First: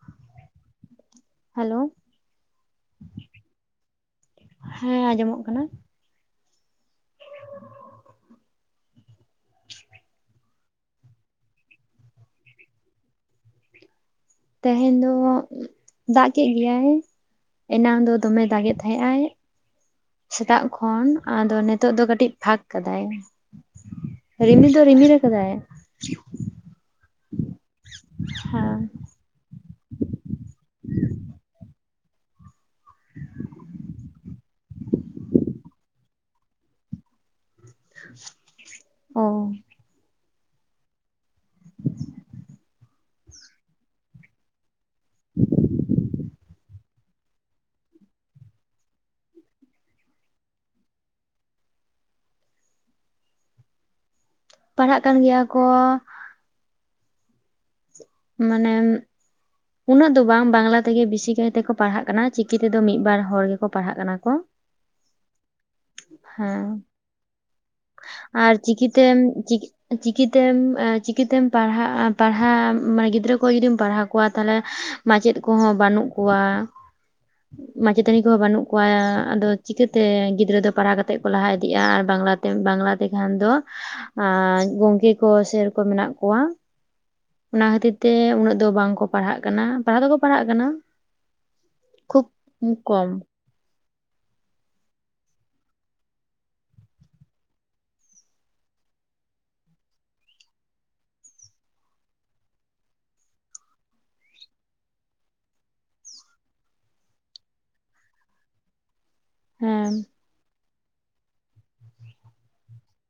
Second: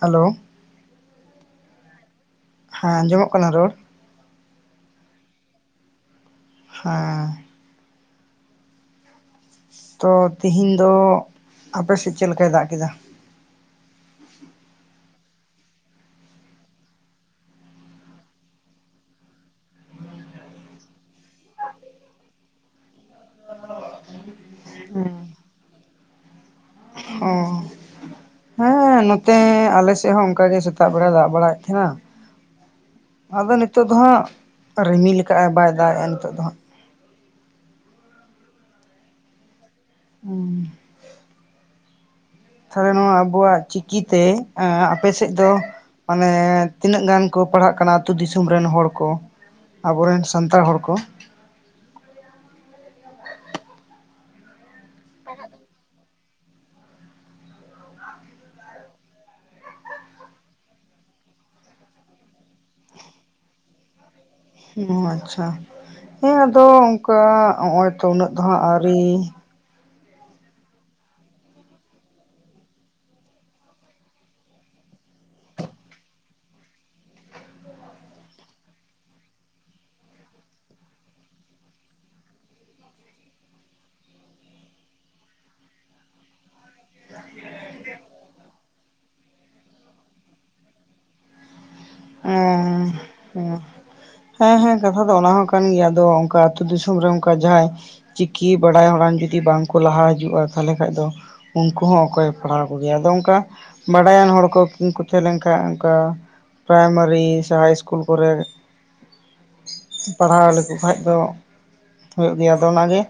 Hello hello ᱦᱮᱸ ᱟᱸᱡᱚᱢᱚᱜ ᱠᱟᱱᱟ ᱨᱚᱲ ᱦᱮᱸ ᱟᱸᱡᱚᱢᱚᱜ ᱠᱟᱱᱟ ᱦᱮᱸ ᱛᱚ ᱛᱤᱦᱤᱧ ᱫᱚ ᱟᱯᱮ ᱥᱮᱫ ᱪᱮᱫ ᱞᱮᱠᱟᱭ ᱫᱟᱜ ᱠᱮᱫᱟ ᱛᱮᱦᱮᱧ ᱫᱚ ᱫᱟᱜ ᱠᱮᱫ ᱜᱮᱭᱟᱭ ᱮᱱᱟᱝ ᱫᱚ ᱫᱚᱢᱮ ᱫᱟᱜᱮᱜ ᱛᱟᱦᱮᱸᱜ-ᱟᱭ᱾ ᱥᱮᱛᱟᱜ ᱠᱷᱚᱱ ᱟᱫᱚ ᱱᱤᱛᱚᱜ ᱫᱚ ᱠᱟᱹᱴᱤᱡ ᱯᱷᱟᱠ ᱠᱟᱫᱟᱭ᱾ ᱨᱤᱢᱤᱞ ᱫᱚ ᱨᱤᱢᱤᱞ ᱠᱟᱫᱟᱭ ᱦᱚᱸ ᱦᱮ ᱦᱮᱸ ᱱᱚᱛᱮ ᱟᱞᱮ ᱥᱮᱫ ᱦᱚᱸ ᱚᱱᱠᱟᱜ ᱜᱮ ᱥᱮᱛᱟᱜ ᱵᱮᱲᱟ ᱫᱟᱜ ᱵᱟᱲᱟᱭᱮᱫ ᱛᱟᱦᱮᱸᱱᱟ ᱟᱫᱚ ᱱᱤᱛᱳᱜ ᱫᱚ ᱦᱟᱸᱜ ᱨᱤᱢᱤᱞ ᱠᱟᱫ ᱟᱭ ᱵᱟᱭ ᱫᱟᱜᱮᱜᱼᱟ ᱱᱤᱛᱳᱜ ᱫᱚ ᱦᱟᱸᱜ ᱚ ᱩ ᱛᱟᱦᱚᱞᱮ ᱱᱚᱣᱟ ᱟᱵᱚᱣᱟᱜ ᱪᱤᱠᱤ ᱛᱮ ᱟᱯᱮᱥᱮᱫ ᱫᱚ ᱢᱟᱱᱮ ᱛᱤᱱᱟᱹᱜ ᱜᱟᱱ ᱠᱚ ᱯᱟᱲᱦᱟᱜ ᱠᱟᱱᱟ ᱟᱛᱳ ᱫᱤᱥᱚᱢ ᱨᱮᱱ ᱦᱚᱲ ᱠᱚ ᱟᱵᱚᱨᱮᱱ ᱥᱟᱱᱛᱟᱲ ᱦᱚᱲ ᱠᱚ ᱯᱟᱲᱦᱟᱜ ᱠᱟᱱ ᱜᱮᱭᱟ ᱠᱚ ᱢᱟᱱᱮ ᱩᱱᱟᱹᱜ ᱫᱚ ᱵᱟᱝ ᱵᱟᱝᱞᱟ ᱛᱮᱜᱮ ᱵᱮᱥᱤ ᱠᱟᱭᱛᱮ ᱠᱚ ᱯᱟᱲᱦᱟᱜ ᱠᱟᱱᱟ ᱪᱤᱠᱤ ᱛᱮᱫᱚ ᱢᱤᱫ ᱵᱟᱨ ᱦᱚᱲ ᱜᱮᱠᱚ ᱯᱟᱲᱦᱟᱜ ᱠᱟᱱᱟ ᱠᱚ᱾ ᱚ ᱟᱪᱪᱷᱟ ᱾ ᱦᱮᱸ ᱟᱫᱚ ᱚᱱᱠᱟ ᱱᱚᱜ-ᱚᱭ ᱛᱚ ᱩᱱᱟᱹᱜ ᱫᱚ ᱟᱨ ᱦᱟᱸᱜ ᱟᱹᱣᱨᱤ ᱪᱤᱠᱤᱛᱮᱢ ᱪᱤᱠᱤ ᱛᱮᱢ [unintelligible] ᱯᱟᱲᱦᱟᱜ [unintelligible] ᱢᱟᱱᱮ ᱜᱤᱫᱽᱨᱟᱹ ᱠᱚ ᱡᱩᱫᱤᱢ ᱯᱟᱲᱦᱟᱣ ᱠᱚᱣᱟ ᱛᱟᱦᱚᱞᱮ ᱢᱟᱪᱮᱫ ᱠᱚᱦᱚᱸ ᱵᱟᱹᱱᱩᱜ ᱠᱚᱣᱟ ᱢᱟᱪᱮᱛᱟᱹᱱᱤ ᱠᱚᱦᱚᱸ ᱵᱟᱹᱱᱩᱜ ᱠᱚᱣᱟ ᱟᱫᱚ ᱪᱤᱠᱟᱹᱛᱮ ᱜᱤᱫᱽᱨᱟᱹ ᱫᱚ ᱯᱟᱲᱦᱟᱣ ᱠᱟᱛᱮᱫ ᱠᱚ ᱞᱟᱦᱟ ᱤᱫᱤᱜᱼᱟ ᱟᱨ ᱵᱟᱝᱞᱟ ᱵᱟᱝᱞᱟ ᱛᱮᱠᱷᱟᱱ ᱫᱚ ᱜᱚᱢᱠᱮ ᱠᱚ ᱥᱮᱨ ᱠᱚ ᱢᱮᱱᱟᱜ ᱠᱚᱣᱟ [unintelligible] ᱚᱱᱟ ᱠᱷᱟᱹᱛᱤᱨ ᱛᱮ ᱩᱱᱟᱹᱜ ᱫᱚ ᱵᱟᱝ ᱠᱚ ᱯᱟᱲᱦᱟᱜ ᱠᱟᱱᱟ ᱾ᱯᱟᱲᱦᱟᱜ ᱫᱚᱠᱚ ᱯᱟᱲᱦᱟᱜ ᱠᱟᱱᱟ ᱠᱷᱩᱵ [unintelligible] ᱠᱚᱢ ᱦᱮᱸ᱾ ᱦᱮᱸ ᱦᱮᱸ ᱠᱟᱛᱷᱟ ᱫᱚ ᱚᱱᱟ ᱦᱚᱸ ᱠᱟᱱ ᱜᱮᱭᱟ ᱟᱫᱚ ᱚᱱᱠᱟ ᱟᱹᱛᱩ ᱫᱤᱥᱚᱢ ᱨᱮ ᱚᱱᱠᱟ ᱡᱟᱦᱟᱸᱭ ᱪᱤᱠᱤ ᱵᱟᱲᱟᱭ ᱦᱚᱲᱟᱱ ᱡᱩᱫᱤ ᱵᱟᱝᱠᱚ ᱞᱟᱦᱟ ᱦᱤᱡᱩᱜᱼᱟ ᱛᱟᱦᱚᱞᱮ ᱠᱷᱟᱱ ᱫᱚ ᱩᱱᱠᱩ ᱦᱚᱸ ᱚᱠᱚᱭ ᱯᱟᱲᱦᱟᱣ ᱠᱚᱜᱮᱭᱟ ᱟᱫᱚ ᱚᱱᱠᱟ ᱵᱟᱰᱟᱭᱟᱱ ᱦᱚᱲ ᱠᱚ ᱠᱚ ᱛᱟᱦᱮᱸ ᱞᱮᱱᱠᱷᱟᱱ ᱚᱱᱠᱟ ᱯᱨᱟᱭᱢᱟᱨᱤ ᱥᱮ ᱦᱟᱭ ᱤᱥᱠᱩᱞ ᱠᱚᱨᱮ ᱦᱮᱸ᱾ ᱯᱟᱲᱦᱟᱣ ᱞᱮᱠᱚ ᱠᱷᱟᱡᱽ ᱫᱚ ᱦᱩᱭᱩᱜ ᱜᱮᱭᱟ ᱾ ᱟᱫᱚ ᱚᱱᱟᱜᱮ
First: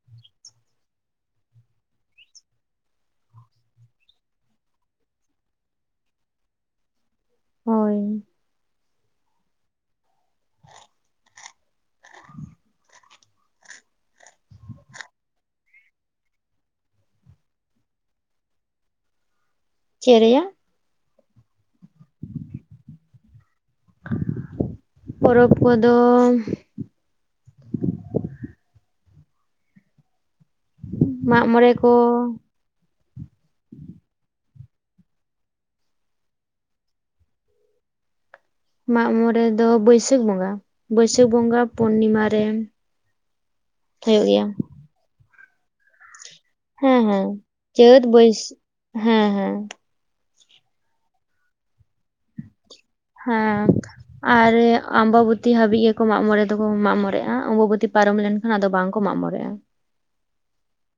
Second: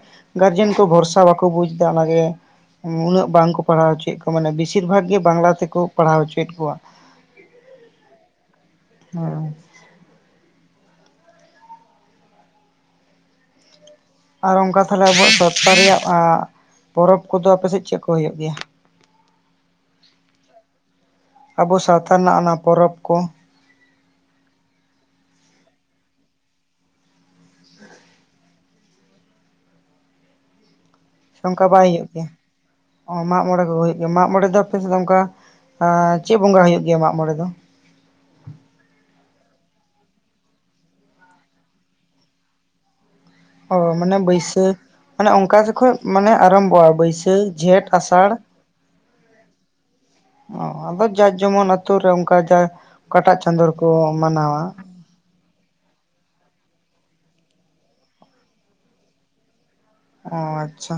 ᱜᱟᱨᱡᱮᱱ ᱠᱚ ᱵᱷᱚᱨᱥᱟ ᱵᱟᱠᱚ ᱵᱩᱡᱽ ᱮᱫᱟ ᱚᱱᱟᱜᱮ ᱩᱱᱟᱹᱜ ᱵᱟᱝᱠᱚ ᱯᱟᱲᱦᱟᱣ ᱦᱚᱪᱚᱭᱮᱫ ᱠᱚᱣᱟ ᱢᱟᱱᱮ ᱵᱮᱥᱤᱨ ᱵᱷᱟᱜᱽ ᱜᱮ ᱵᱟᱝᱞᱟ ᱛᱮᱠᱚ ᱯᱟᱲᱦᱟᱣ ᱦᱚᱪᱚᱭᱮᱫ ᱠᱚᱣᱟ᱾ ᱦᱳᱭ᱾ ᱦᱮᱸ᱾ ᱟᱨ ᱚᱱᱠᱟ ᱛᱟᱦᱚᱞᱮ ᱟᱵᱚᱣᱟᱜ ᱥᱚᱯᱛᱟ ᱨᱮᱭᱟᱜ ᱯᱚᱨᱚᱵᱽ ᱠᱚᱫᱚ ᱟᱯᱮ ᱥᱮᱫ ᱪᱮᱫ ᱠᱚ ᱦᱩᱭᱩᱜ ᱜᱮᱭᱟ? [unintelligible] ᱪᱮᱫ ᱨᱮᱭᱟᱜ? ᱟᱵᱚ ᱥᱟᱶᱛᱟ ᱨᱮᱱᱟᱜ ᱚᱱᱟ ᱯᱚᱨᱚᱵᱽ ᱠᱚ᱾ ᱯᱚᱨᱚᱵᱽ ᱠᱚᱫᱚ ᱥᱮ ᱢᱟᱜ ᱚᱱᱠᱟ ᱢᱚᱬᱮ ᱵᱟᱭ ᱠᱚ ᱦᱩᱭᱩᱜ ᱜᱮᱭᱟ᱾ ᱢᱟᱜ ᱢᱚᱬᱮ ᱠᱚᱜᱮ ᱦᱩᱭᱩᱜ ᱜᱮᱭᱟ ᱢᱟᱜ ᱢᱚᱬᱮ ᱫᱚ ᱟᱯᱮ ᱥᱮᱫ ᱫᱚ ᱚᱱᱠᱟ ᱪᱮᱫ ᱵᱚᱸᱜᱟ ᱦᱩᱭᱩᱜ ᱜᱮᱭᱟ ᱢᱟᱜ ᱢᱚᱬᱮ ᱫᱚ? ᱢᱟᱜ ᱢᱚᱬᱮ ᱫᱚ ᱵᱟᱹᱭᱥᱟᱹᱠᱷ ᱵᱚᱸᱜᱟ ᱵᱟᱹᱭᱥᱟᱹᱠᱷ ᱵᱚᱸᱜᱟ ᱯᱩᱨᱱᱤᱢᱟ ᱨᱮ᱾ ᱦᱚᱭ᱾ ᱢᱟᱱᱮ ᱦᱩᱭᱩᱜ ᱜᱮᱭᱟ ᱵᱟᱹᱭᱥᱟᱹᱠᱷ ᱢᱟᱱᱮ ᱚᱱᱠᱟ ᱡᱚᱠᱷᱚᱱ ᱢᱟᱱᱮ ᱟᱨᱟᱢᱵᱚᱜᱼᱟ ᱦᱮᱸ ᱦᱮᱸ ᱵᱟᱹᱭᱥᱟᱹᱠᱷ ᱡᱷᱮᱸᱴ ᱪᱟᱹᱛ ᱟᱥᱟᱲ ᱵᱟᱹᱭᱥᱟᱹᱠᱷ ᱦᱮᱸ ᱦᱮᱸ᱾ [unintelligible] ᱟᱫᱚ ᱡᱟᱨ ᱡᱮᱢᱚᱱ ᱟᱛᱳ ᱨᱮ ᱚᱱᱠᱟ [unintelligible] ᱚᱠᱟᱴᱟᱜ ᱪᱟᱸᱫᱚ ᱨᱮ ᱠᱚ ᱢᱟᱱᱟᱣᱟ ᱟᱢᱵᱟᱵᱛᱤ ᱦᱟᱹᱵᱤᱡ ᱜᱮᱠᱚ ᱢᱟᱜᱽ ᱢᱚᱬᱮ ᱫᱚᱠᱚ ᱢᱟᱜ ᱢᱚᱸᱬᱮᱜᱼᱟ᱾ ᱟᱢᱵᱟᱵ ᱚᱛᱤ ᱯᱟᱨᱚᱢ ᱞᱮᱱᱠᱷᱟᱱ ᱟᱫᱚ ᱵᱟᱝᱠᱚ ᱢᱟᱜᱽ ᱢᱚᱸᱲᱮᱜᱼᱟ᱾ ᱚ ᱟᱪᱪᱷᱟ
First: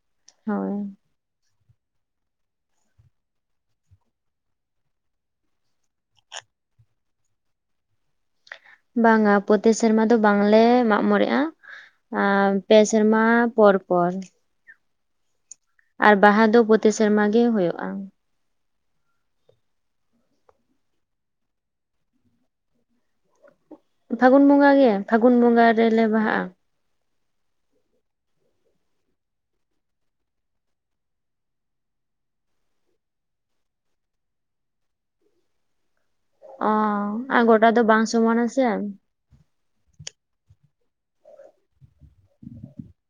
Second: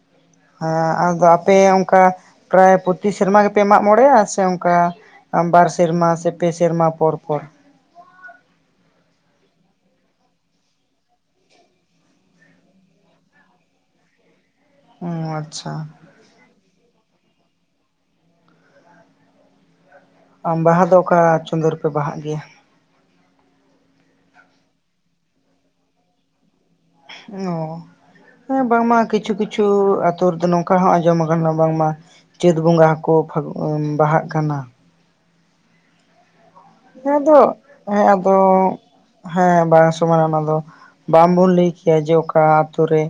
᱾ ᱦᱮᱸ ᱦᱳᱭ ᱟᱫᱚ ᱟᱯᱮ ᱚᱱᱠᱟ ᱯᱨᱟᱭ ᱯᱨᱚᱛᱤ ᱥᱮᱨᱢᱟ ᱜᱮᱯᱮ ᱢᱟᱜ ᱢᱚᱸᱬᱮᱜᱼᱟ ᱥᱮ ᱚᱱᱠᱟ ᱵᱟᱨ ᱥᱮᱨᱢᱟ ᱥᱮ ᱯᱮ ᱥᱮᱨᱢᱟ ᱯᱚᱨ ᱯᱚᱨ ᱵᱟᱝᱼᱟ ᱯᱨᱚᱛᱤ ᱥᱮᱨᱢᱟ ᱫᱚ ᱵᱟᱝᱞᱮ ᱢᱟᱜ ᱢᱚᱸᱬᱮᱜᱼᱟ᱾ [unintelligible] ᱯᱮ ᱥᱮᱨᱢᱟ ᱯᱚᱨᱯᱚᱨ᱾ ᱚ ᱟᱪᱪᱷᱟ᱾ ᱟᱨ ᱵᱟᱦᱟ ᱫᱚ ᱯᱨᱚᱛᱤ ᱥᱮᱨᱢᱟ ᱜᱮ ᱦᱩᱭᱩᱜᱼᱟ᱾ ᱵᱟᱦᱟ ᱫᱚ ᱚᱠᱟ ᱪᱟᱸᱫᱳ ᱨᱮᱯᱮ ᱵᱟᱦᱟᱜ ᱜᱮᱭᱟ? ᱯᱷᱟᱹᱜᱩᱱ ᱵᱚᱸᱜᱟ ᱜᱮ ᱯᱷᱟᱹᱜᱩᱱ ᱵᱚᱸᱜᱟ ᱨᱮᱞᱮ ᱵᱟᱦᱟᱜᱼᱟ᱾ ᱚ ᱦᱮᱸ ᱵᱟᱝᱢᱟ ᱠᱤᱪᱷᱩ ᱠᱤᱪᱷᱩ ᱟᱹᱛᱩ ᱨᱮᱫᱚ ᱱᱚᱝᱠᱟ ᱦᱚᱸ ᱟᱸᱡᱚᱢ ᱟᱠᱟᱱᱟ ᱵᱟᱝᱢᱟ ᱪᱟᱹᱛ ᱵᱚᱸᱜᱟ ᱦᱚᱸᱠᱚ [unintelligible] ᱵᱟᱦᱟᱜ ᱠᱟᱱᱟ ᱚ ᱚᱱᱟᱫᱚ ᱟᱨ ᱜᱚᱴᱟ ᱫᱚ ᱵᱟᱝ ᱦᱮᱸ ᱟᱫᱚ ᱥᱚᱢᱟᱱᱟ ᱥᱮ ᱦᱮᱸ ᱵᱟᱝ ᱥᱚᱢᱚᱱᱟ ᱚᱱᱟ ᱫᱚ ᱵᱟᱝᱵᱚᱱ ᱞᱟᱹᱭ ᱠᱮᱭᱟ ᱡᱮ ᱚᱠᱟ ᱟᱛᱳ ᱨᱮ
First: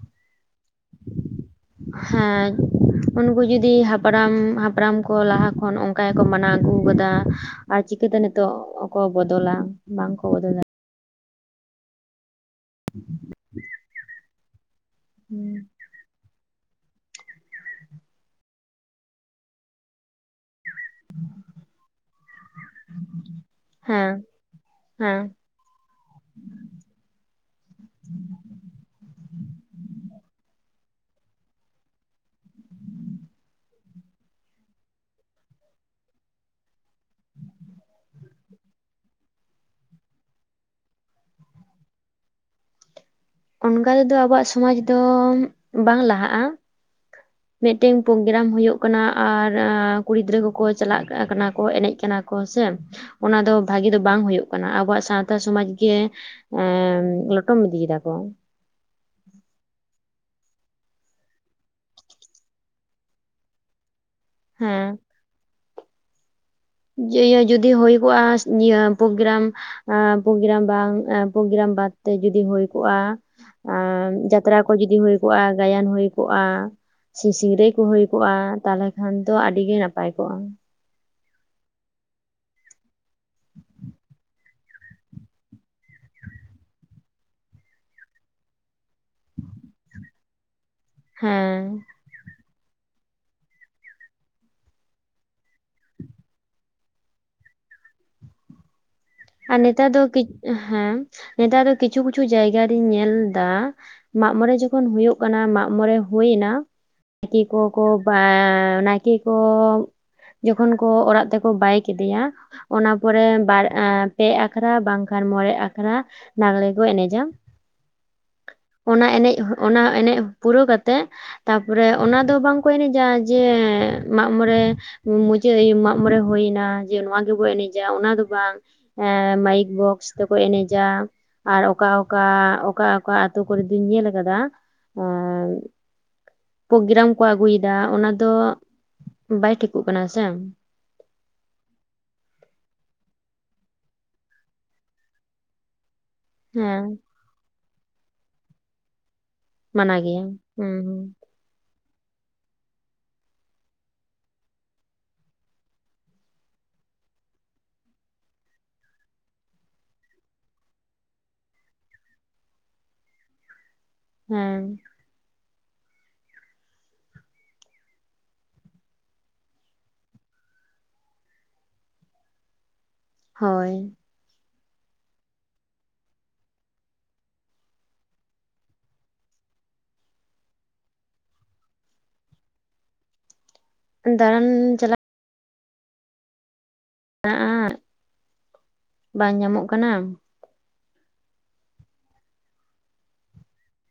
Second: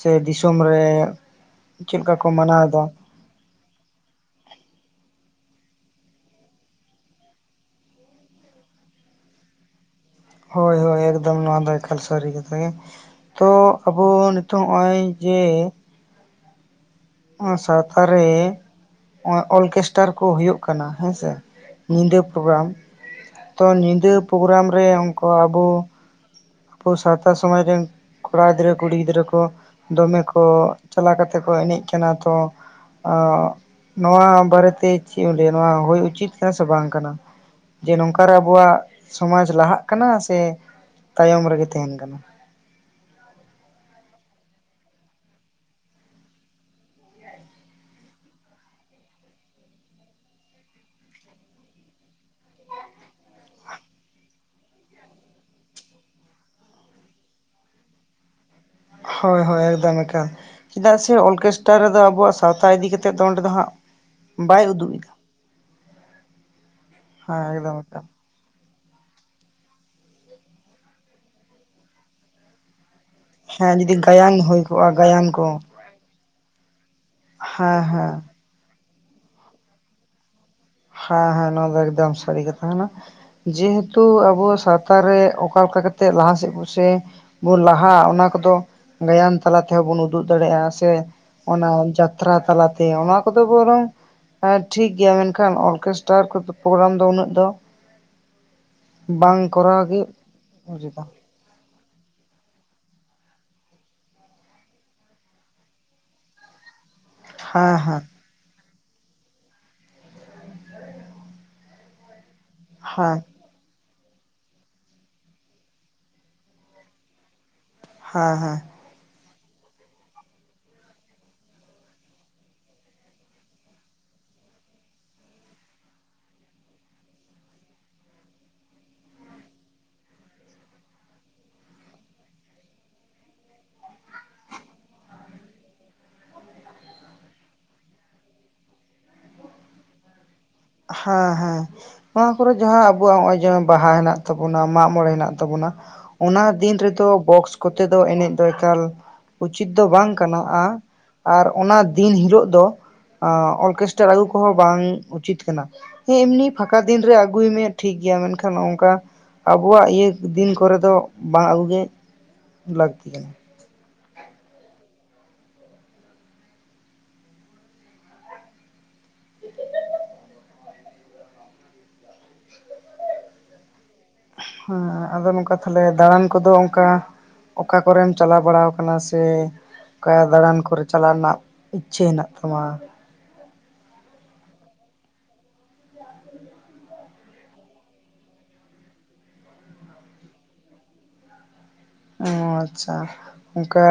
ᱥᱮ ᱫᱤᱥᱚᱢ ᱨᱮ [unintelligible] ᱪᱮᱫ ᱞᱮᱠᱟ ᱠᱚ ᱦᱮᱸ ᱢᱟᱱᱟᱣ ᱮᱫᱟ ᱩᱱᱠᱩ ᱡᱚᱫᱤ ᱦᱟᱯᱲᱟᱢ ᱦᱟᱯᱲᱟᱢ ᱠᱚ ᱞᱟᱦᱟ ᱠᱷᱚᱱ ᱚᱱᱠᱟ ᱜᱮᱠᱚ ᱢᱟᱱᱟᱣ ᱟᱹᱜᱩ ᱠᱟᱫᱟ ᱾ ᱟᱨ ᱪᱤᱠᱟᱹᱛᱮ ᱱᱤᱛᱚᱜ ᱠᱚ ᱵᱚᱫᱚᱞᱟ ᱵᱟᱝ ᱠᱚ ᱵᱚᱫᱞᱟ᱾ ᱦᱳᱭ ᱦᱳᱭ ᱮᱠᱫᱚᱢ ᱱᱚᱣᱟ ᱫᱚ ᱮᱠᱟᱞ ᱥᱟᱹᱨᱤ ᱠᱟᱛᱷᱟ ᱜᱮ ᱛᱚ ᱟᱵᱚ ᱱᱤᱛᱚᱜ ᱱᱚᱜᱼᱚᱭ ᱡᱮ ᱟᱨ ᱥᱟᱶᱛᱟ ᱨᱮ ᱱᱚᱜᱚᱭ ᱚᱨᱠᱮᱥᱴᱟᱨ ᱠᱚ ᱦᱩᱭᱩᱜ ᱠᱟᱱᱟ ᱦᱮᱸᱥᱮ ᱧᱤᱫᱟᱹ ᱯᱨᱳᱜᱨᱟᱢ ᱛᱚ ᱦᱮᱸ ᱧᱤᱫᱟᱹ ᱯᱨᱳᱜᱨᱟᱢ ᱨᱮ ᱦᱮᱸ ᱚᱱᱠᱟ ᱟᱵᱚ ᱟᱵᱚ ᱥᱟᱶᱛᱟ ᱥᱚᱢᱟᱡᱽ ᱨᱮᱱ ᱠᱚᱲᱟ ᱜᱤᱫᱽᱨᱟᱹ ᱠᱩᱲᱤ ᱜᱤᱫᱽᱨᱟᱹ ᱠᱚ ᱾ ᱫᱚᱢᱮ ᱠᱚ ᱪᱟᱞᱟᱣ ᱠᱟᱛᱮ ᱠᱚ ᱮᱱᱮᱡ ᱠᱟᱱᱟ ᱛᱚ ᱾ ᱱᱚᱣᱟ ᱵᱟᱨᱮᱛᱮ ᱪᱮᱫ ᱮᱢ ᱞᱟᱹᱭᱟ ᱱᱚᱣᱟ ᱦᱩᱭ ᱩᱪᱤᱛ ᱠᱟᱱᱟ ᱥᱮ ᱵᱟᱝ ᱠᱟᱱᱟ? ᱡᱮ ᱱᱚᱝᱠᱟᱮ ᱟᱵᱚᱣᱟᱜ ᱥᱚᱢᱟᱡᱽ ᱞᱟᱦᱟᱜ ᱠᱟᱱᱟ ᱥᱮ ᱾ ᱛᱟᱭᱚᱢ ᱨᱮᱜᱮ ᱛᱟᱦᱮᱱ ᱠᱟᱱᱟ ᱾ ᱚᱱᱠᱟ ᱛᱮᱫᱚ ᱟᱵᱚᱣᱟᱜ ᱥᱚᱢᱟᱡᱽ ᱫᱚ ᱵᱟᱝ ᱞᱟᱦᱟᱜᱼᱟ ᱾ ᱢᱤᱫᱴᱮᱱ ᱯᱨᱳᱜᱨᱟᱢ ᱦᱩᱭᱩᱜ ᱠᱟᱱᱟ ᱟᱨ ᱠᱩᱲᱤ ᱜᱤᱫᱽᱨᱟᱹ ᱠᱚᱠᱚ ᱪᱟᱞᱟᱜ ᱠᱟᱱᱟ ᱠᱚ ᱮᱱᱮᱡ ᱠᱟᱱᱟ ᱠᱚ ᱥᱮ ᱾ ᱚᱱᱟ ᱫᱚ ᱵᱷᱟᱜᱤ ᱫᱚ ᱵᱟᱝ ᱦᱩᱭᱩᱜ ᱠᱟᱱᱟ ᱟᱵᱚᱣᱟᱜ ᱥᱟᱶᱛᱟ ᱥᱚᱢᱟᱡᱽ ᱜᱮ ᱾ ᱮ ᱞᱚᱴᱚᱢ ᱤᱫᱤᱭ ᱫᱟᱠᱚ ᱦᱳᱭ ᱦᱳᱭ ᱮᱠᱫᱚᱢ ᱮᱠᱟᱫ ᱪᱮᱫᱟᱜ ᱥᱮ ᱚᱨᱠᱮᱥᱴᱟᱨ ᱨᱮᱫᱚ ᱟᱵᱚᱣᱟᱜ ᱥᱟᱶᱛᱟ ᱤᱫᱤ ᱠᱟ ᱠᱟᱛᱮᱫ ᱫᱚ ᱚᱸᱰᱮ ᱫᱚ ᱦᱟᱸᱜ ᱾ ᱦᱮᱸ ᱵᱟᱭᱩᱫᱩᱜ ᱮᱫᱟ ᱡ ᱤᱭᱟᱹ ᱦᱮᱸ ᱡᱩᱫᱤ ᱮᱠᱫᱚᱢ ᱦᱩᱭ ᱮᱠᱫᱚᱢ ᱠᱚᱜᱼᱟ ᱤᱭᱟᱹ ᱾ ᱯᱨᱳᱜᱨᱟᱢ ᱯᱨᱳᱜᱨᱟᱢ ᱵᱟᱝ ᱯᱨᱳᱜᱨᱟᱢ ᱵᱟᱫᱛᱮ ᱡᱩᱫᱤ ᱦᱩᱭ ᱠᱚᱜᱼᱟ ᱾ ᱮ ᱦᱮᱸ ᱡᱩᱫᱤ ᱜᱟᱭᱟᱱ ᱡᱟᱛᱨᱟ ᱦᱩᱭ ᱠᱚ ᱠᱚᱜᱼᱟ ᱡᱩᱫᱤ ᱦᱩᱭ ᱜᱟᱭᱟᱱ ᱠᱚᱜᱼᱟ ᱠᱚ ᱜᱟᱭᱟᱱ ᱦᱩᱭ ᱠᱚᱜᱼᱟ ᱾ ᱥᱤᱧ ᱥᱤᱝᱨᱟᱹᱭ ᱦᱮᱸ ᱠᱚ ᱦᱩᱭ ᱦᱮᱸ ᱠᱚᱜᱼᱟ ᱛᱟᱦᱚᱞᱮ ᱠᱷᱟᱱ ᱫᱚ ᱟᱹᱰᱤᱜ ᱱᱟᱯᱟᱭ ᱠᱚᱜᱼᱟ ᱾ ᱦᱮᱸ ᱦᱮᱸ ᱱᱚᱶᱟ ᱫᱚ ᱮᱠᱫᱚᱢ ᱥᱟᱹᱨᱤ ᱠᱟᱛᱷᱟ ᱠᱟᱱᱟ ᱡᱮᱦᱮᱛᱩ ᱟᱵᱚ ᱾ ᱞᱟᱛᱟᱨ ᱨᱮ ᱚᱠᱟ ᱞᱮᱠᱟ ᱠᱟᱛᱮᱫ ᱞᱟᱦᱟᱥᱮᱫ ᱠᱚ ᱥᱮ ᱾ ᱵᱚᱱ ᱞᱟᱦᱟᱜᱼᱟ ᱚᱱᱟ ᱠᱚᱫᱚ ᱜᱟᱭᱟᱱ ᱛᱟᱞᱟ ᱛᱮᱦᱚᱸ ᱵᱚᱱ ᱩᱫᱩᱜ ᱫᱟᱲᱮᱭᱟᱜᱼᱟ ᱥᱮ ᱾ ᱦᱮᱸ ᱚᱱᱟ ᱡᱟᱛᱨᱟ ᱛᱟᱞᱟᱛᱮ ᱚᱱᱟ ᱠᱚᱫᱚ ᱵᱚᱨᱚᱝ ᱴᱷᱤᱠᱜᱮᱭᱟ ᱢᱮᱱᱠᱷᱟᱱ ᱾ ᱢᱮᱱᱠᱷᱟᱱ ᱚᱨᱠᱮᱥᱴᱟᱨ ᱠᱚ ᱯᱨᱳᱜᱨᱟᱢ ᱫᱚ ᱩᱱᱟᱹᱜ ᱫᱚ ᱾ ᱟᱨ ᱱᱮᱛᱟᱨ ᱜᱮ ᱫᱚ ᱦᱮᱸ ᱩᱪᱤᱛᱟ ᱱᱮᱛᱟᱨ ᱫᱚ ᱠᱤᱪᱷᱩ ᱠᱤᱪᱷᱩ ᱡᱟᱭᱜᱟ ᱨᱤᱧ ᱧᱮᱞ ᱮᱫᱟ ᱾ ᱢᱟᱜ ᱢᱚᱬᱮ ᱡᱚᱠᱷᱚᱱ ᱦᱩᱭᱩᱜ ᱠᱟᱱᱟ ᱢᱟᱜ ᱢᱚᱬᱮ ᱦᱩᱭᱱᱟ ᱾ ᱱᱟᱭᱠᱮ ᱦᱮᱸ ᱠᱚᱠᱚ ᱦᱮᱸ ᱱᱟᱠᱮ ᱡᱚᱠᱷᱚᱱ ᱠᱚ ᱚᱲᱟᱜ ᱛᱮᱠᱚ ᱵᱟᱭ ᱠᱮᱫᱮᱭᱟ ᱚᱱᱟ ᱦᱮᱸ ᱯᱚᱨᱮ ᱾ ᱯᱮ ᱟᱠᱷᱲᱟ ᱵᱟᱝᱠᱷᱟᱱ ᱢᱚᱬᱮ ᱟᱠᱷᱲᱟ ᱞᱟᱜᱽᱲᱮ ᱠᱚ ᱮᱱᱮᱡᱟ ᱾ ᱦᱮᱸ ᱦᱮᱸ ᱚᱱᱟ ᱮᱱᱮᱡ ᱚᱱᱟ ᱮᱱᱮᱡ ᱯᱩᱨᱟᱹᱣ ᱠᱟᱛᱮᱜ ᱾ ᱛᱟᱯᱚᱨᱮ ᱚᱱᱟ ᱫᱚ ᱵᱟᱝᱠᱚ ᱮᱱᱮᱡᱟ ᱡᱮ ᱢᱟᱜ ᱢᱚᱬᱮ ᱾ ᱢᱩᱪᱟᱹᱫ ᱢᱟᱜ ᱢᱚᱬᱮ ᱦᱩᱭᱱᱟ ᱡᱮ ᱱᱚᱣᱟ ᱜᱮᱵᱚᱱ ᱮᱱᱮᱡᱟ ᱚᱱᱟ ᱫᱚ ᱵᱟᱝ ᱾ ᱢᱟᱭᱤᱠ ᱵᱚᱠᱥ ᱛᱮᱠᱚ ᱮᱱᱮᱡᱟ ᱾ ᱟᱨ ᱚᱠᱟ ᱚᱠᱟ ᱚᱠᱟ ᱚᱠᱟ ᱟᱹᱛᱳ ᱠᱚᱨᱮ ᱫᱩᱧ ᱧᱮᱞ ᱠᱟᱫᱟ ᱾ ᱯᱨᱳᱜᱨᱟᱢ ᱠᱚ ᱟᱹᱜᱩᱭᱫᱟ ᱚᱱᱟ ᱫᱚ ᱵᱟᱭ ᱴᱷᱤᱠᱩᱜ ᱠᱟᱱᱟ ᱥᱮ ᱾ ᱦᱮᱸ ᱦᱮᱸ ᱱᱚᱣᱟ ᱠᱚᱨᱮᱜ ᱡᱟᱦᱟᱸ ᱟᱵᱚᱣᱟᱜ ᱱᱚᱜᱼᱚᱭ ᱡᱮ ᱵᱟᱦᱟ ᱦᱮᱱᱟᱜ ᱛᱟᱵᱚᱱᱟ ᱢᱟᱜ ᱢᱚᱬᱮ ᱦᱮᱱᱟᱜ ᱛᱟᱵᱚᱱᱟ ᱾ ᱚᱱᱟ ᱫᱤᱱ ᱦᱮᱸ ᱨᱮᱫᱚ ᱵᱚᱠᱥ ᱠᱚᱛᱮ ᱫᱚ ᱮᱱᱮᱡ ᱫᱚ ᱮᱠᱟᱞ ᱩᱪᱤᱛ ᱫᱚ ᱢᱟᱱᱟ ᱵᱟᱝ ᱜᱮᱭᱟ ᱠᱟᱱᱟ ᱦᱩᱸ ᱦᱩᱸ ᱾ ᱟᱨ ᱚᱱᱟ ᱫᱤᱱ ᱦᱤᱞᱳᱜ ᱫᱚ ᱚᱨᱠᱮᱥᱴᱟᱨ ᱟᱹᱜᱩ ᱠᱚᱦᱚᱸ ᱵᱟᱝ ᱩᱪᱤᱛ ᱾ ᱦᱮᱸ ᱮᱢᱱᱤ ᱯᱷᱟᱸᱠᱟ ᱫᱤᱱ ᱨᱮ ᱟᱹᱜᱩᱭ ᱢᱮ ᱴᱷᱤᱠ ᱜᱮᱭᱟ ᱢᱮᱱᱠᱷᱟᱱ ᱱᱝᱠᱟ ᱾ ᱟᱵᱚᱣᱟᱜ ᱤᱭᱟᱹ ᱫᱤᱱ ᱠᱚᱨᱮ ᱫᱚ ᱵᱟᱝ ᱟᱹᱜᱩ ᱜᱮ ᱞᱟᱹᱠᱛᱤ ᱠᱟᱱᱟ ᱾ ᱦᱩᱸ ᱦᱳᱭ ᱦᱮᱸ ᱟᱫᱚ ᱱᱚᱝᱠᱟ ᱛᱟᱦᱞᱮ ᱫᱟᱬᱟᱱ ᱠᱚᱫᱚ ᱚᱱᱠᱟ ᱚᱠᱟ ᱠᱚᱨᱮᱢ ᱪᱟᱞᱟᱣ ᱵᱟᱲᱟ ᱠᱟᱱᱟ ᱥᱮ ᱾ ᱚᱠᱟ ᱫᱟᱬᱟᱱ ᱠᱚᱨᱮ ᱪᱟᱞᱟᱜ ᱨᱮᱱᱟᱜ ᱤᱪᱪᱷᱟᱹ ᱦᱮᱱᱟᱜ ᱛᱟᱢᱟ? ᱫᱟᱬᱟᱱ ᱪᱟᱞᱟᱜ ᱢᱮᱱᱟᱜᱼᱟ ᱵᱟᱝ ᱧᱟᱢᱚᱜ ᱠᱟᱱᱟ ᱾ ᱚ ᱟᱪᱪᱷᱟ ᱚᱱᱠᱟ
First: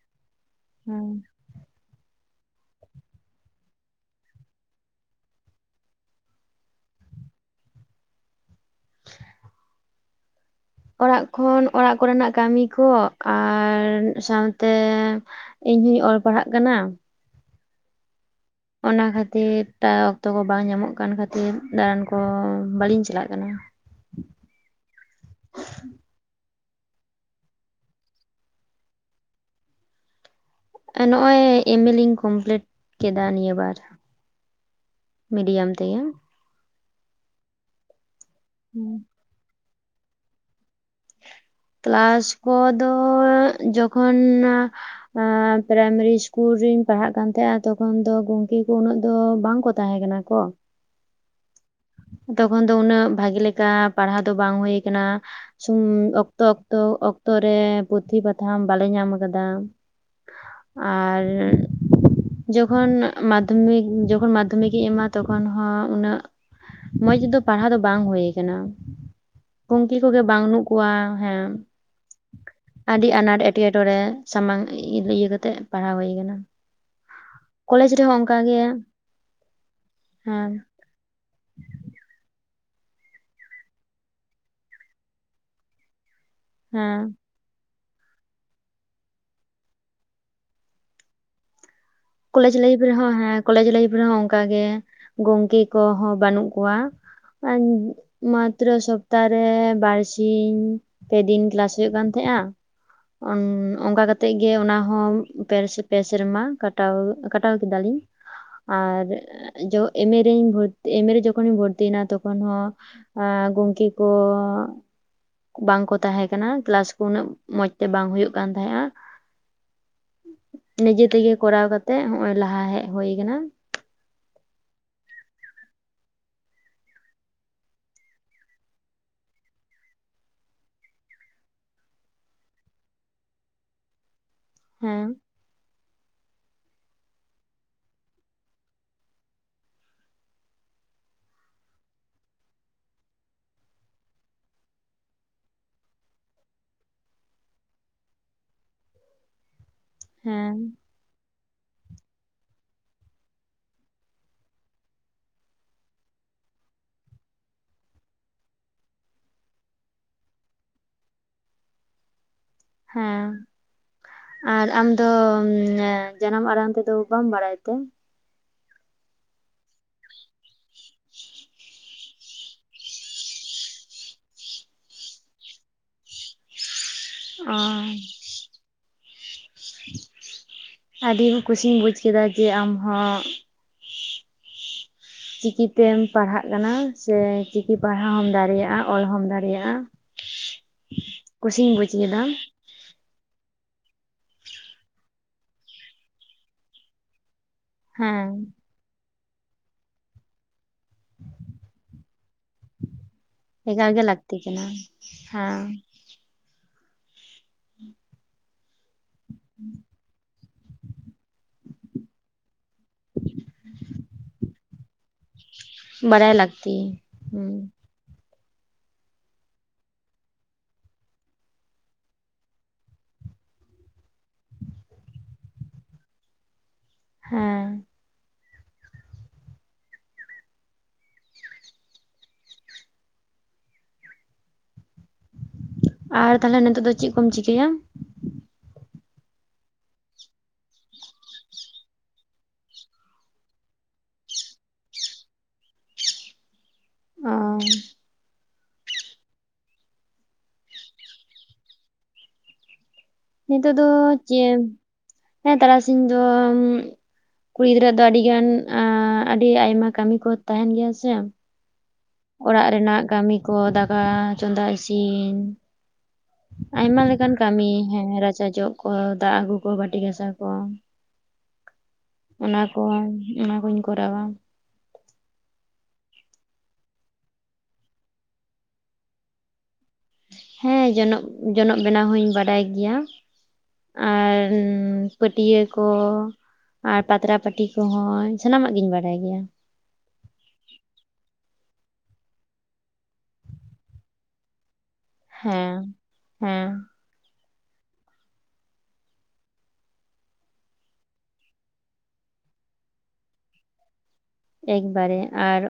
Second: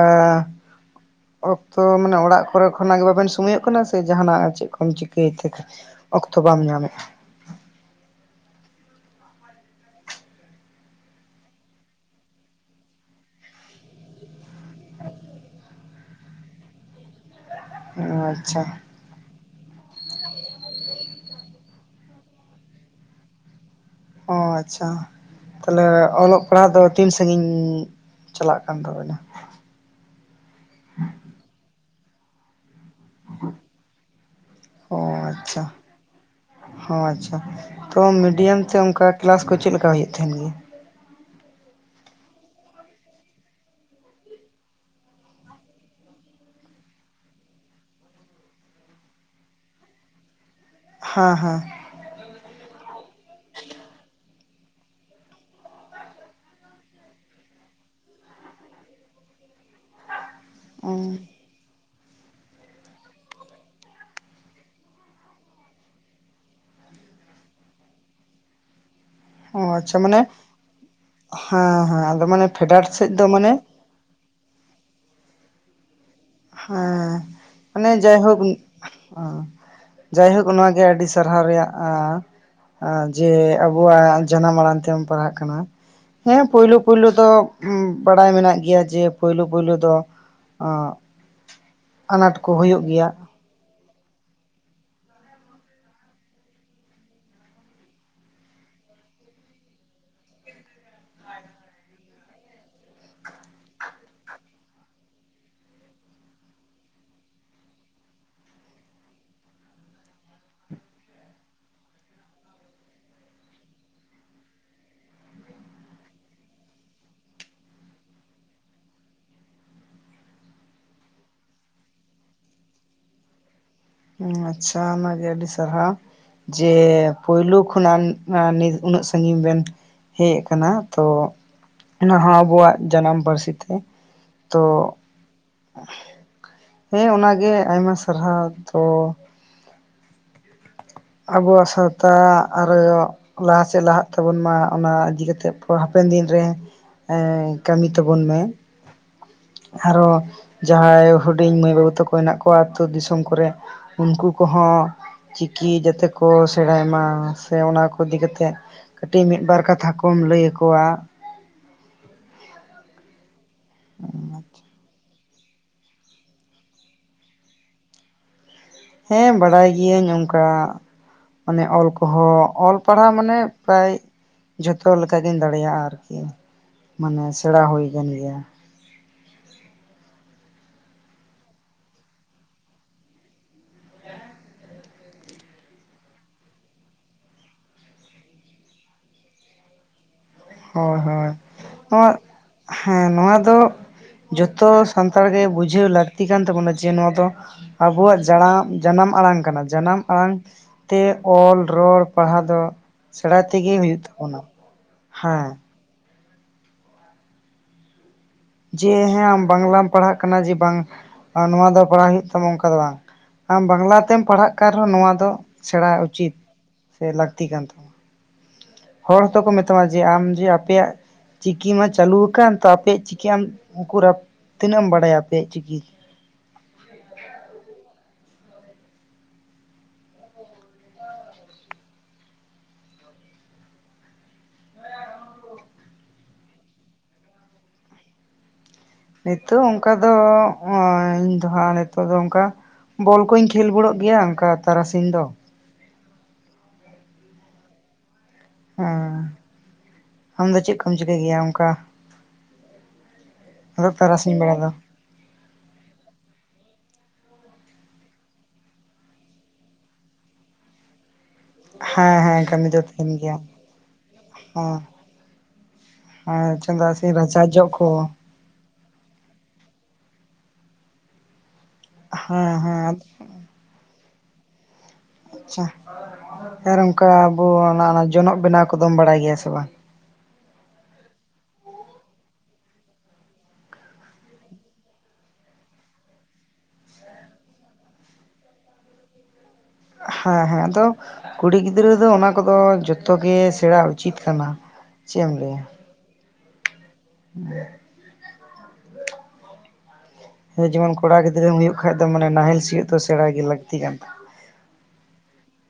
ᱦᱩᱸ ᱚᱠᱛᱚ ᱢᱟᱱᱮ ᱚᱲᱟᱜ ᱠᱚᱨᱮ ᱠᱷᱚᱱᱟᱜ ᱜᱮ ᱵᱟᱵᱮᱱ ᱥᱚᱢᱚᱭᱚᱜ ᱠᱟᱱᱟ ᱥᱮ ᱡᱟᱦᱱᱟᱜ ᱪᱮᱫ ᱠᱚᱢ ᱪᱤᱠᱟᱹᱭᱛᱮ? ᱚᱠᱛᱚ ᱵᱟᱢ ᱧᱟᱢᱮᱜᱼᱟ ᱾ [inaudible] ᱚᱲᱟᱜ ᱠᱷᱚᱱ ᱚᱲᱟᱜ ᱠᱚ ᱨᱮᱱᱟᱜ ᱠᱟᱹᱢᱤ ᱠᱚ ᱟᱨ ᱥᱟᱶ ᱾ ᱛᱮ ᱤᱧ ᱦᱚᱧ ᱚᱞ ᱯᱟᱲᱦᱟᱜ ᱠᱟᱱᱟ ᱾ ᱟᱪᱪᱷᱟ ᱚᱱᱟ ᱠᱷᱟᱹᱛᱤᱨ ᱚᱠᱛᱚ ᱠᱚ ᱵᱟᱝ ᱧᱟᱢᱚᱜ ᱠᱟᱱ ᱠᱷᱟᱹᱛᱤᱨ ᱫᱟᱬᱟᱱ ᱠᱚ ᱵᱟᱹᱞᱤᱧ ᱪᱟᱞᱟᱜ ᱠᱟᱱᱟ ᱾ ᱚ ᱟᱪᱪᱷᱟ ᱛᱟᱦᱞᱮ ᱚᱞᱚᱜ ᱯᱟᱲᱦᱟᱜ ᱫᱚ ᱛᱤᱱ ᱥᱟᱜᱤᱧ ᱪᱟᱞᱟᱜ ᱠᱟᱱ ᱛᱟᱵᱮᱱᱟ? ᱱᱚᱜ ᱚᱭ ᱮᱢᱮ ᱞᱤᱧ ᱠᱚᱢᱯᱞᱤᱴ ᱾ ᱠᱮᱫᱟ ᱱᱤᱭᱟᱹ ᱵᱟᱨ ᱟᱪᱪᱷᱟ ᱢᱤᱰᱤᱭᱟᱢ ᱛᱮᱜᱮ ᱾ ᱚ ᱟᱪᱪᱷᱟ ᱛᱚ ᱢᱤᱰᱤᱭᱟᱢ ᱛᱮ ᱚᱱᱠᱟ ᱠᱮᱞᱟᱥ ᱠᱚ ᱪᱮᱫ ᱞᱮᱠᱟ ᱦᱩᱭᱩᱜ ᱛᱟᱦᱮᱱ ᱜᱮᱭᱟ? ᱠᱞᱟᱥ ᱠᱚᱫᱚ ᱡᱚᱠᱷᱚᱱ ᱯᱨᱟᱭᱢᱟᱨᱤ ᱥᱤᱥᱠᱩᱞ ᱨᱤᱧ ᱯᱟᱲᱦᱟᱜ ᱠᱟᱱ ᱛᱟᱦᱮᱸᱜᱟ ᱛᱚᱠᱷᱚᱱ ᱫᱚ ᱜᱚᱢᱠᱮ ᱠᱚ ᱩᱱᱟᱹᱜ ᱫᱚ ᱵᱟᱝ ᱠᱚ ᱾ ᱛᱟᱦᱮᱸ ᱠᱟᱱᱟ ᱠᱚ ᱦᱮᱸ ᱦᱮᱸ ᱛᱚᱠᱷᱚᱱ ᱫᱚ ᱩᱱᱟᱹᱜ ᱵᱷᱟᱜᱮ ᱞᱮᱠᱟ ᱯᱟᱲᱦᱟᱣ ᱫᱚ ᱵᱟᱝ ᱦᱳᱭ ᱠᱟᱱᱟ ᱾ ᱚᱠᱛᱚ ᱚᱠᱛᱚ ᱚᱠᱛᱚ ᱨᱮ ᱯᱩᱛᱷᱤ ᱯᱟᱛᱷᱟᱢ ᱵᱟᱞᱮ ᱧᱟᱢ ᱠᱟᱫᱟ ᱾ ᱦᱮᱸ ᱟᱨ ᱡᱚᱠᱷᱚᱱ ᱢᱟᱫᱷᱚᱢᱤᱠ ᱡᱚᱠᱷᱚᱱ ᱢᱟᱫᱷᱚᱢᱤᱠᱤᱧ ᱮᱢᱟ ᱛᱚᱠᱷᱚᱱ ᱦᱚᱸ ᱩᱱᱟᱹᱜ ᱢᱚᱸᱡᱽ ᱫᱚ ᱯᱟᱲᱦᱟᱣ ᱫᱚ ᱵᱟᱝ ᱦᱳᱭ ᱠᱟᱱᱟ ᱾ ᱚ ᱜᱚᱢᱠᱮ ᱟᱪᱪᱷᱟ ᱢᱟᱱᱮ ᱠᱚᱜᱮ ᱵᱟᱝᱱᱩᱜ ᱠᱚᱣᱟ ᱦᱮᱸ ᱦᱮᱸ ᱟᱫᱚ ᱢᱟᱱᱮ ᱯᱷᱮᱰᱟᱛ ᱟᱹᱰᱤ ᱥᱮᱫ ᱫᱚ ᱟᱱᱟᱴ ᱢᱟᱱᱮ ᱮᱴᱠᱮ ᱾ ᱮᱴᱠᱮᱴᱚᱨᱮ ᱥᱟᱢᱟᱝ ᱤᱭᱟᱹ ᱠᱟᱛᱮᱜ ᱯᱟᱲᱦᱟᱣ ᱦᱳᱭ ᱠᱟᱱᱟ ᱾ ᱦᱮᱸ ᱢᱟᱱᱮ ᱡᱟᱭᱦᱳᱠ ᱡᱟᱭᱦᱳᱠ ᱦᱮᱸ ᱚᱱᱟ ᱜᱮ ᱟᱹᱰᱤ ᱥᱟᱨᱦᱟᱣ ᱨᱮᱭᱟᱜ ᱾ ᱡᱮ ᱟᱵᱚᱣᱟᱜ ᱡᱟᱱᱟᱢ ᱟᱲᱟᱝ ᱛᱮᱢ ᱯᱟᱲᱦᱟᱜ ᱠᱟᱱᱟ ᱾ ᱦᱮᱸ ᱯᱩᱭᱞᱩ ᱦᱮᱸ ᱯᱩᱭᱞᱩ ᱫᱚ ᱵᱟᱲᱟᱭ ᱢᱮᱱᱟᱜ ᱜᱮᱭᱟ ᱡᱮ ᱯᱩᱭᱞᱩ ᱯᱩᱭᱞᱩ ᱫᱚ ᱟᱱᱟᱴ ᱠᱚᱞᱮᱡᱽ ᱠᱚ ᱞᱟᱭᱤᱯᱷ ᱦᱩᱭᱩᱜ ᱜᱮᱭᱟ ᱨᱮᱦᱚᱸ ᱦᱮᱸ ᱠᱚᱞᱮᱮᱡ ᱞᱟᱭᱤᱯᱷ ᱨᱮᱦᱚᱸ ᱚᱱᱠᱟᱜ ᱜᱮ ᱜᱚᱝᱠᱮ ᱠᱚᱦᱚᱸ ᱵᱟᱹᱱᱩᱜ ᱠᱚᱣᱟ ᱾ ᱢᱟᱛᱨᱚ ᱥᱚᱯᱛᱟᱦᱚ ᱨᱮ ᱵᱟᱨᱥᱤᱧ ᱾ ᱯᱮ ᱫᱤᱱ ᱠᱮᱞᱟᱥ ᱦᱳᱭᱳᱜ ᱠᱟᱱ ᱛᱟᱦᱮᱸᱜᱼᱟ ᱚᱱᱠᱟ ᱠᱟᱛᱮᱜ ᱜᱮ ᱚᱱᱟ ᱦᱚᱸ ᱯᱮ ᱥᱮᱨᱢᱟ ᱠᱟᱴ ᱾ ᱟᱣ ᱠᱟᱴᱟᱣ ᱠᱮᱫ ᱫᱟᱞᱤᱧ ᱟᱨ ᱮᱢᱨᱤᱤᱧ ᱮᱢ ᱨᱮ ᱡᱚᱠᱷᱚᱱᱤᱧ ᱵᱷᱚᱨᱛᱤᱭᱮᱱᱟ ᱛᱚᱠᱷᱚᱱ ᱦᱚᱸ ᱟᱨ ᱜᱚᱝᱠᱮ ᱠᱚ ᱵᱟᱝᱠᱚ ᱛᱟᱦᱮᱸ ᱠᱟᱱᱟ ᱠᱮᱞᱟᱥ ᱠᱚ ᱩᱱᱟᱹᱜ ᱢᱚᱸᱡᱽᱛᱮ ᱵᱟᱝ ᱦᱩᱭᱩᱜ ᱠᱟᱱ ᱛᱟᱦᱮᱸᱫᱼᱟ ᱾ ᱱᱤᱡᱮ ᱛᱮᱜᱮ ᱠᱚᱨᱟᱣ ᱠᱟᱛᱮ ᱦᱚᱸᱜᱼᱚᱭ ᱞᱟᱦᱟ ᱦᱮᱡ ᱦᱩᱭ ᱠᱟᱱᱟ ᱾ ᱟᱪᱪᱷᱟ ᱚᱱᱟᱜᱮ ᱟᱹᱰᱤ ᱥᱟᱨᱦᱟᱣ ᱾ ᱡᱮ ᱯᱳᱭᱞᱳ ᱠᱷᱚᱱᱟᱜ ᱱᱤᱛ ᱩᱱᱟᱹᱜ ᱥᱟᱹᱜᱤᱧ ᱵᱮᱱ ᱦᱮᱡ ᱟᱠᱟᱱᱟ ᱛᱚ ᱚᱱᱟᱦᱚᱸ ᱟᱵᱚᱣᱟᱜ ᱡᱟᱱᱟᱢ ᱯᱟᱹᱨᱥᱤ ᱛᱮ ᱾ ᱛᱚ ᱦᱮᱸ ᱦᱮᱸ ᱚᱱᱟᱜᱮ ᱟᱭᱢᱟ ᱥᱟᱨᱦᱟᱣ ᱛᱚ ᱟᱵᱚᱣᱟᱜ ᱥᱟᱶᱛᱟ ᱟᱨᱚ ᱞᱟᱦᱟ ᱥᱮᱫ ᱞᱟᱦᱟᱜ ᱛᱟᱵᱚᱱ ᱢᱟ ᱚᱱᱟ ᱤᱫᱤᱛᱮᱫ ᱦᱟᱯᱮᱱ ᱫᱤᱱ ᱨᱮ ᱾ ᱠᱟᱹᱢᱤ ᱛᱟᱵᱚᱱ ᱢᱮ ᱟᱨᱚ ᱦᱮᱸ ᱡᱟᱦᱟᱸᱭ ᱦᱩᱰᱤᱧ ᱢᱟᱹᱭ ᱵᱟᱹᱵᱩ ᱛᱟᱠᱚ ᱦᱮᱱᱟᱜ ᱠᱚᱣᱟ ᱟᱹᱛᱩ ᱫᱤᱥᱚᱢ ᱠᱚᱨᱮ ᱩᱱᱠᱩ ᱠᱚᱦᱚᱸ ᱾ ᱠᱤ ᱡᱟᱛᱮ ᱠᱚ ᱥᱮᱬᱟᱭ ᱢᱟ ᱥᱮ ᱚᱱᱟ ᱠᱚ ᱤᱫᱤ ᱠᱟᱛᱮᱫ ᱠᱟᱹᱴᱤᱡ ᱢᱤᱫ ᱵᱟᱨ ᱠᱟᱛᱷᱟ ᱠᱚᱢ ᱞᱟᱹᱭ ᱟᱠᱚᱣᱟ ᱾ ᱦᱮᱸ ᱟᱨ ᱟᱢ ᱫᱚ ᱡᱟᱱᱟᱢ ᱟᱲᱟᱝ ᱛᱮᱫᱚ ᱵᱟᱢ ᱵᱟᱲᱟᱭ ᱛᱮ ᱾ ᱦᱮᱸ ᱵᱟᱲᱟᱭ ᱜᱤᱭᱟᱹᱧ ᱚᱱᱠᱟ ᱢᱟᱱᱮ ᱚᱞ ᱾ ᱦᱚ ᱚᱞ ᱯᱟᱲᱦᱟᱣ ᱢᱟᱱᱮ ᱯᱨᱟᱭ ᱡᱷᱚᱛᱚ ᱞᱮᱠᱟᱜᱤᱧ ᱫᱟᱲᱮᱭᱟᱜᱼᱟ ᱟᱨᱠᱤ ᱾ ᱢᱟᱱᱮ ᱚ ᱥᱮᱬᱟ ᱦᱩᱭ ᱞᱮᱱ ᱜᱮᱭᱟ ᱟᱹᱰᱤ ᱠᱩᱥᱤᱧ ᱵᱩᱡ ᱠᱮᱫᱟ ᱡᱮ ᱟᱢ ᱦᱚᱸ [unintelligible] ᱪᱤᱠᱤᱛᱮᱢ ᱯᱟᱲᱦᱟᱜ ᱠᱟᱱᱟ ᱥᱮ ᱪᱤᱠᱤ ᱯᱟᱲᱦᱟᱣ ᱦᱚᱢ ᱫᱟᱲᱮᱭᱟᱜᱼᱟ ᱚᱞ ᱦᱚᱢ ᱫᱟᱲᱮᱭᱟᱜᱼᱟ ᱦᱳᱭ ᱠᱩᱥᱤᱧ ᱵᱩᱡᱽ ᱦᱳᱭ ᱠᱮᱫᱟ [inaudible] ᱦᱮᱸ ᱱᱚᱣᱟ ᱫᱚ ᱡᱚᱛᱚ ᱥᱟᱱᱛᱟᱲᱜᱮ ᱵᱩᱡᱷᱟᱹᱣ ᱞᱟᱹᱠᱛᱤ ᱠᱟᱱ ᱛᱟᱵᱚᱱᱟ ᱡᱮ ᱱᱚᱣᱟ ᱫᱚ ᱟᱵᱚᱣᱟᱜ ᱦᱮᱸ ᱡᱟᱲᱟ ᱡᱟᱱᱟᱢ ᱟᱲᱟᱝ ᱠᱟᱱᱟ ᱡᱟᱱᱟᱢ ᱟᱲᱟᱝ ᱛᱮ ᱚᱞ ᱨᱚᱲ ᱯᱟᱲᱦᱟᱣ ᱫᱚ ᱥᱮᱬᱟᱭ ᱛᱮᱜᱮ ᱮᱠᱟᱞ ᱦᱩᱭᱩᱜ ᱜᱮ ᱞᱟᱹᱠᱛᱤ ᱛᱟᱵᱚᱱᱟ ᱠᱟᱱᱟ ᱦᱮᱸ ᱡᱮ ᱦᱮᱸ ᱟᱢ ᱵᱟᱝᱞᱟᱢ ᱯᱟᱲᱦᱟᱜ ᱠᱟᱱᱟ ᱡᱮ ᱵᱟᱝ ᱱᱚᱣᱟ ᱫᱚ ᱯᱟᱲᱦᱟᱣ ᱦᱩᱭᱩᱜ ᱛᱟᱢᱟ ᱚᱱᱠᱟ ᱫᱚ ᱵᱟᱝ ᱟᱢ ᱵᱟᱝᱞᱟ ᱛᱮᱢ ᱯᱟᱲᱦᱟᱜ ᱠᱟᱱ ᱨᱮᱦᱚᱸ ᱱᱚᱣᱟ ᱫᱚ ᱥᱮᱬᱟ ᱩᱪᱤᱛ ᱵᱟᱲᱟᱭ ᱞᱟᱹᱠᱛᱤ ᱥᱮ ᱞᱟᱹᱠᱛᱤ ᱦᱩᱸ ᱠᱟᱱ ᱛᱟᱵᱚᱱᱟ ᱦᱚᱲ ᱦᱚᱸᱛᱚ ᱠᱚ ᱢᱮᱛᱟᱢᱟ ᱡᱮ ᱟᱢ ᱡᱮ ᱟᱯᱮᱭᱟᱜ ᱪᱤᱠᱤ ᱢᱟ ᱪᱟᱹᱞᱩᱣᱟᱠᱟᱱ ᱛᱚ ᱟᱯᱮᱭᱟᱜ ᱪᱤᱠᱤ ᱟᱢ ᱩᱠᱩᱨ ᱛᱤᱱᱟᱹᱜ ᱮᱢ ᱵᱟᱲᱟᱭᱟ ᱟᱯᱮᱭᱟᱜ ᱪᱤᱠᱤ ᱦᱮᱸ ᱟᱨ ᱛᱟᱦᱚᱞᱮ ᱱᱤᱛᱚᱜ ᱫᱚ ᱪᱮᱫ ᱠᱚᱢ ᱪᱤᱠᱟᱹᱭᱟ ᱱᱤᱛᱚᱜ ᱚᱱᱠᱟ ᱫᱚ ᱤᱧ ᱫᱚ ᱦᱟᱸᱜ ᱱᱤᱛᱚᱜ ᱫᱚ ᱚᱱᱠᱟ ᱵᱚᱞ ᱠᱚᱧ ᱠᱷᱮᱞ ᱵᱟᱲᱟᱜ ᱜᱮᱭᱟ ᱚᱱᱠᱟ ᱛᱟᱨᱟᱥᱤᱧ ᱫᱚ ᱚᱸ ᱦᱮᱸ ᱟᱢ ᱫᱚ ᱪᱮᱫ ᱠᱚᱢ ᱪᱤᱠᱟᱹᱭ ᱜᱮᱭᱟ ᱚᱱᱠᱟ ᱱᱤᱛᱚᱜ ᱫᱚ ᱟᱫᱚ ᱛᱟᱨᱟᱥᱤᱧ ᱵᱮᱲᱟ ᱪᱮᱫ ᱫᱚ ᱦᱮᱸ ᱛᱟᱨᱟᱥᱤᱧ ᱫᱚ ᱠᱩᱲᱤ ᱜᱤᱫᱽᱨᱟᱹ ᱫᱚ ᱟᱹᱰᱤ ᱜᱟᱱ ᱟᱹᱰᱤ ᱟᱭᱢᱟ ᱠᱟᱹᱢᱤ ᱠᱚ ᱛᱟᱦᱮᱱ ᱜᱮᱭᱟ ᱥᱮ ᱦᱮᱸ ᱦᱮᱸ ᱠᱟᱹᱢᱤ ᱚᱲᱟᱜ ᱫᱚ ᱨᱮᱱᱟᱜ ᱛᱟᱦᱮᱱ ᱠᱟᱹᱢᱤ ᱜᱮᱭᱟ ᱠᱚ ᱫᱟᱠᱟ ᱪᱚᱸᱫᱟ ᱦᱮᱸ ᱤᱥᱤᱱ ᱦᱮᱸ ᱪᱚᱸᱫᱟ ᱟᱭᱢᱟ ᱥᱤᱱ ᱞᱮᱠᱟᱱ ᱨᱟᱪᱟ ᱡᱚᱜ ᱠᱟᱹᱢᱤ ᱠᱚ ᱦᱮᱸ ᱨᱟᱪᱟ ᱡᱚᱜ ᱠᱚ ᱫᱟᱜ ᱟᱹᱜᱩ ᱠᱚ ᱵᱟᱹᱴᱤ ᱜᱟᱥᱟᱣ ᱠᱚ ᱦᱮᱸ ᱚᱱᱟ ᱦᱮᱸ ᱠᱚᱸ ᱚᱱᱟᱠᱩᱧ ᱠᱚᱨᱟᱣᱟ ᱟᱪᱪᱷᱟ ᱟᱨ ᱚᱱᱠᱟ ᱟᱵᱚ ᱡᱚᱱᱚᱜ ᱵᱮᱱᱟᱣ ᱠᱚᱫᱚᱢ ᱵᱟᱲᱟᱭ ᱜᱮᱭᱟ ᱥᱮ ᱵᱟᱝ ᱦᱮᱸ ᱡᱚᱱᱚᱜ ᱡᱚᱱᱚᱜ ᱵᱮᱱᱟᱣ ᱦᱚᱸᱧ ᱵᱟᱰᱟᱭ ᱜᱮᱭᱟ ᱟᱨ ᱯᱟᱹᱴᱭᱟᱹ ᱠᱚ ᱟᱨ ᱯᱟᱛᱲᱟ ᱯᱟᱹᱴᱤ ᱠᱚᱦᱚᱸ ᱥᱟᱱᱟᱢᱟᱜ ᱜᱤᱧ ᱵᱟᱲᱟᱭ ᱜᱮᱭᱟ ᱦᱮᱸ ᱦᱮᱸ ᱟᱫᱚ ᱠᱩᱲᱤ ᱜᱤᱫᱽᱨᱟᱹ ᱫᱚ ᱚᱱᱟ ᱠᱚᱫᱚ ᱡᱚᱛᱚ ᱜᱮ ᱥᱮᱬᱟ ᱩᱪᱤᱛ ᱠᱟᱱᱟ ᱪᱮᱫ ᱦᱮᱸ ᱦᱮᱸ ᱦᱩᱸ ᱡᱮᱢᱚᱱ ᱠᱚᱲᱟ ᱜᱤᱫᱽᱨᱟᱹᱢ ᱦᱩᱭᱩᱜ ᱠᱷᱟᱡ ᱫᱚ ᱢᱟᱱᱮ ᱱᱟᱦᱮᱞ ᱥᱤᱭᱳᱜ ᱫᱚ ᱥᱮᱬᱟᱭ ᱜᱮ ᱞᱟᱹᱠᱛᱤ ᱠᱟᱱ ᱛᱟᱢᱟ ᱮᱠᱵᱟᱨᱮ ᱟᱨ